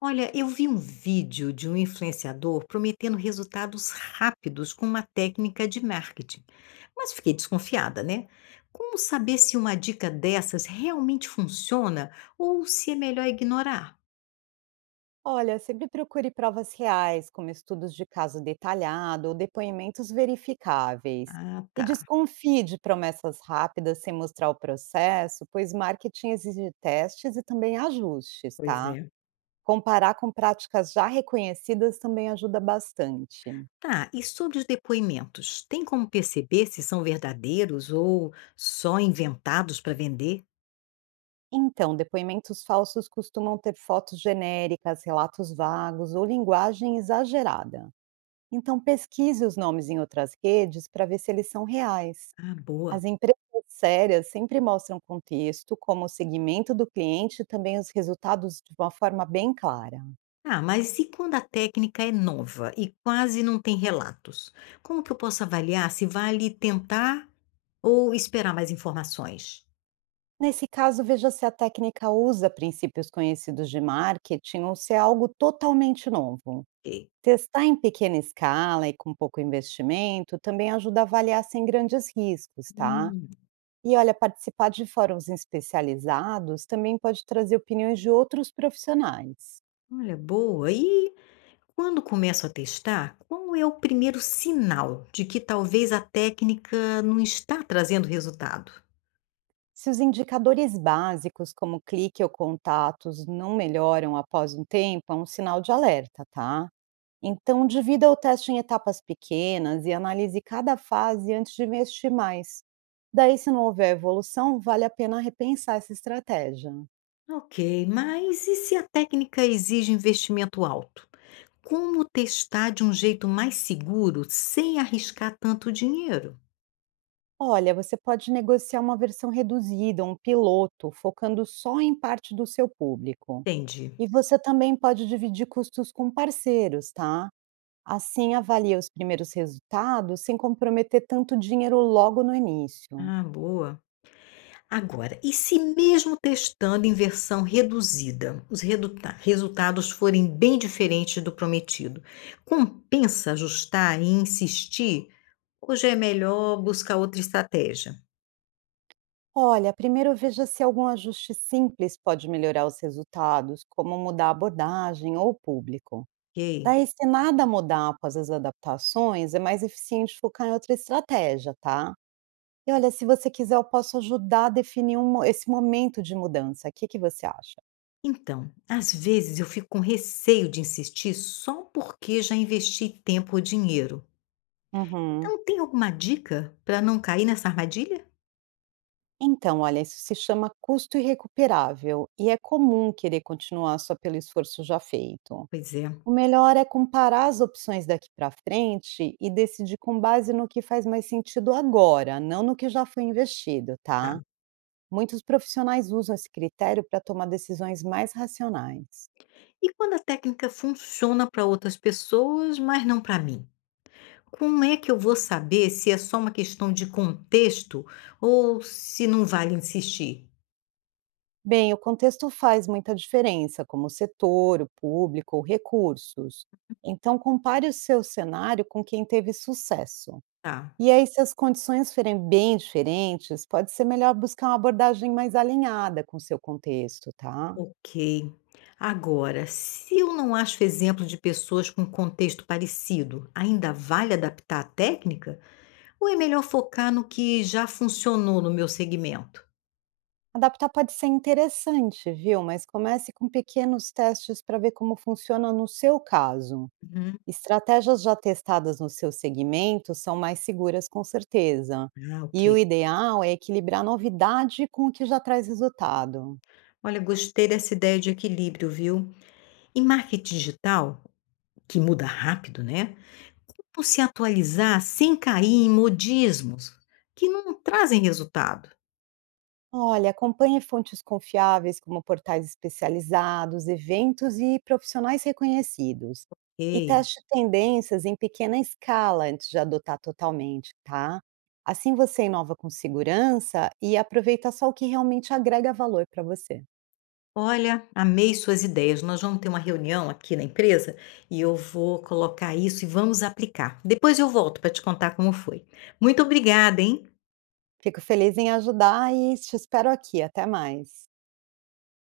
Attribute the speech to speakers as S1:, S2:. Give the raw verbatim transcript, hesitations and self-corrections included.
S1: Olha, eu vi um vídeo de um influenciador prometendo resultados rápidos com uma técnica de marketing, mas fiquei desconfiada, né? Como saber se uma dica dessas realmente funciona ou se é melhor ignorar?
S2: Olha, sempre procure provas reais, como estudos de caso detalhado ou depoimentos verificáveis.
S1: Ah,
S2: E
S1: tá.
S2: desconfie de promessas rápidas sem mostrar o processo, pois marketing exige testes e também ajustes,
S1: Pois
S2: tá?
S1: é.
S2: Comparar com práticas já reconhecidas também ajuda bastante.
S1: Tá, e sobre os depoimentos, tem como perceber se são verdadeiros ou só inventados para vender?
S2: Então, depoimentos falsos costumam ter fotos genéricas, relatos vagos ou linguagem exagerada. Então, pesquise os nomes em outras redes para ver se eles são reais.
S1: Ah, boa.
S2: As empresas sérias sempre mostram contexto, como o segmento do cliente e também os resultados de uma forma bem clara.
S1: Ah, mas e quando a técnica é nova e quase não tem relatos? Como que eu posso avaliar se vale tentar ou esperar mais informações?
S2: Nesse caso, veja se a técnica usa princípios conhecidos de marketing ou se é algo totalmente novo.
S1: E,
S2: Testar em pequena escala e com pouco investimento também ajuda a avaliar sem grandes riscos, tá?
S1: hum,
S2: E olha, participar de fóruns especializados também pode trazer opiniões de outros profissionais.
S1: olha, boa. E quando começo a testar, qual é o primeiro sinal de que talvez a técnica não está trazendo resultado?
S2: Se os indicadores básicos, como clique ou contatos, não melhoram após um tempo, é um sinal de alerta, tá? Então, divida o teste em etapas pequenas e analise cada fase antes de investir mais. Daí, se não houver evolução, vale a pena repensar essa estratégia.
S1: Ok, mas e se a técnica exige investimento alto? Como testar de um jeito mais seguro sem arriscar tanto dinheiro?
S2: Olha, você pode negociar uma versão reduzida, um piloto, focando só em parte do seu público.
S1: Entendi.
S2: E você também pode dividir custos com parceiros, tá? Assim, avalia os primeiros resultados sem comprometer tanto dinheiro logo no início.
S1: Ah, boa. Agora, e se mesmo testando em versão reduzida, os reduta- resultados forem bem diferentes do prometido, compensa ajustar e insistir? Ou já é melhor buscar outra estratégia?
S2: Olha, primeiro veja se algum ajuste simples pode melhorar os resultados, como mudar a abordagem ou o público.
S1: Ok?
S2: Daí, se nada mudar após as adaptações, é mais eficiente focar em outra estratégia, tá? E olha, se você quiser, eu posso ajudar a definir um mo- esse momento de mudança. O que, que você acha?
S1: Então, às vezes eu fico com receio de insistir só porque já investi tempo ou dinheiro.
S2: Uhum.
S1: Então, tem alguma dica para não cair nessa armadilha?
S2: Então, olha, isso se chama custo irrecuperável e é comum querer continuar só pelo esforço já feito.
S1: Pois é,
S2: O melhor é comparar as opções daqui para frente e decidir com base no que faz mais sentido agora, não no que já foi investido,
S1: tá.
S2: tá? Muitos profissionais usam esse critério para tomar decisões mais racionais.
S1: E quando a técnica funciona para outras pessoas, mas não para mim? Como é que eu vou saber se é só uma questão de contexto ou se não vale insistir?
S2: Bem, o contexto faz muita diferença, como o setor, o público ou recursos. Então, compare o seu cenário com quem teve sucesso.
S1: Tá,
S2: E aí, se as condições forem bem diferentes, pode ser melhor buscar uma abordagem mais alinhada com o seu contexto, tá?
S1: ok. Agora, se eu não acho exemplo de pessoas com contexto parecido, ainda vale adaptar a técnica? Ou é melhor focar no que já funcionou no meu segmento?
S2: Adaptar pode ser interessante, viu? Mas comece com pequenos testes para ver como funciona no seu caso.
S1: Uhum.
S2: Estratégias já testadas no seu segmento são mais seguras, com certeza.
S1: Ah,
S2: E
S1: ok.
S2: o ideal é equilibrar novidade com o que já traz resultado.
S1: Olha, gostei dessa ideia de equilíbrio, viu? E marketing digital, que muda rápido, né? Como se atualizar sem cair em modismos que não trazem resultado?
S2: Olha, acompanhe fontes confiáveis como portais especializados, eventos e profissionais reconhecidos. E
S1: "Ei,
S2: teste tendências em pequena escala antes de adotar totalmente, tá? Assim você inova com segurança e aproveita só o que realmente agrega valor para você.
S1: olha, amei suas ideias. Nós vamos ter uma reunião aqui na empresa e eu vou colocar isso e vamos aplicar. Depois eu volto para te contar como foi. Muito obrigada, hein?"
S2: Fico feliz em ajudar e te espero aqui. Até mais.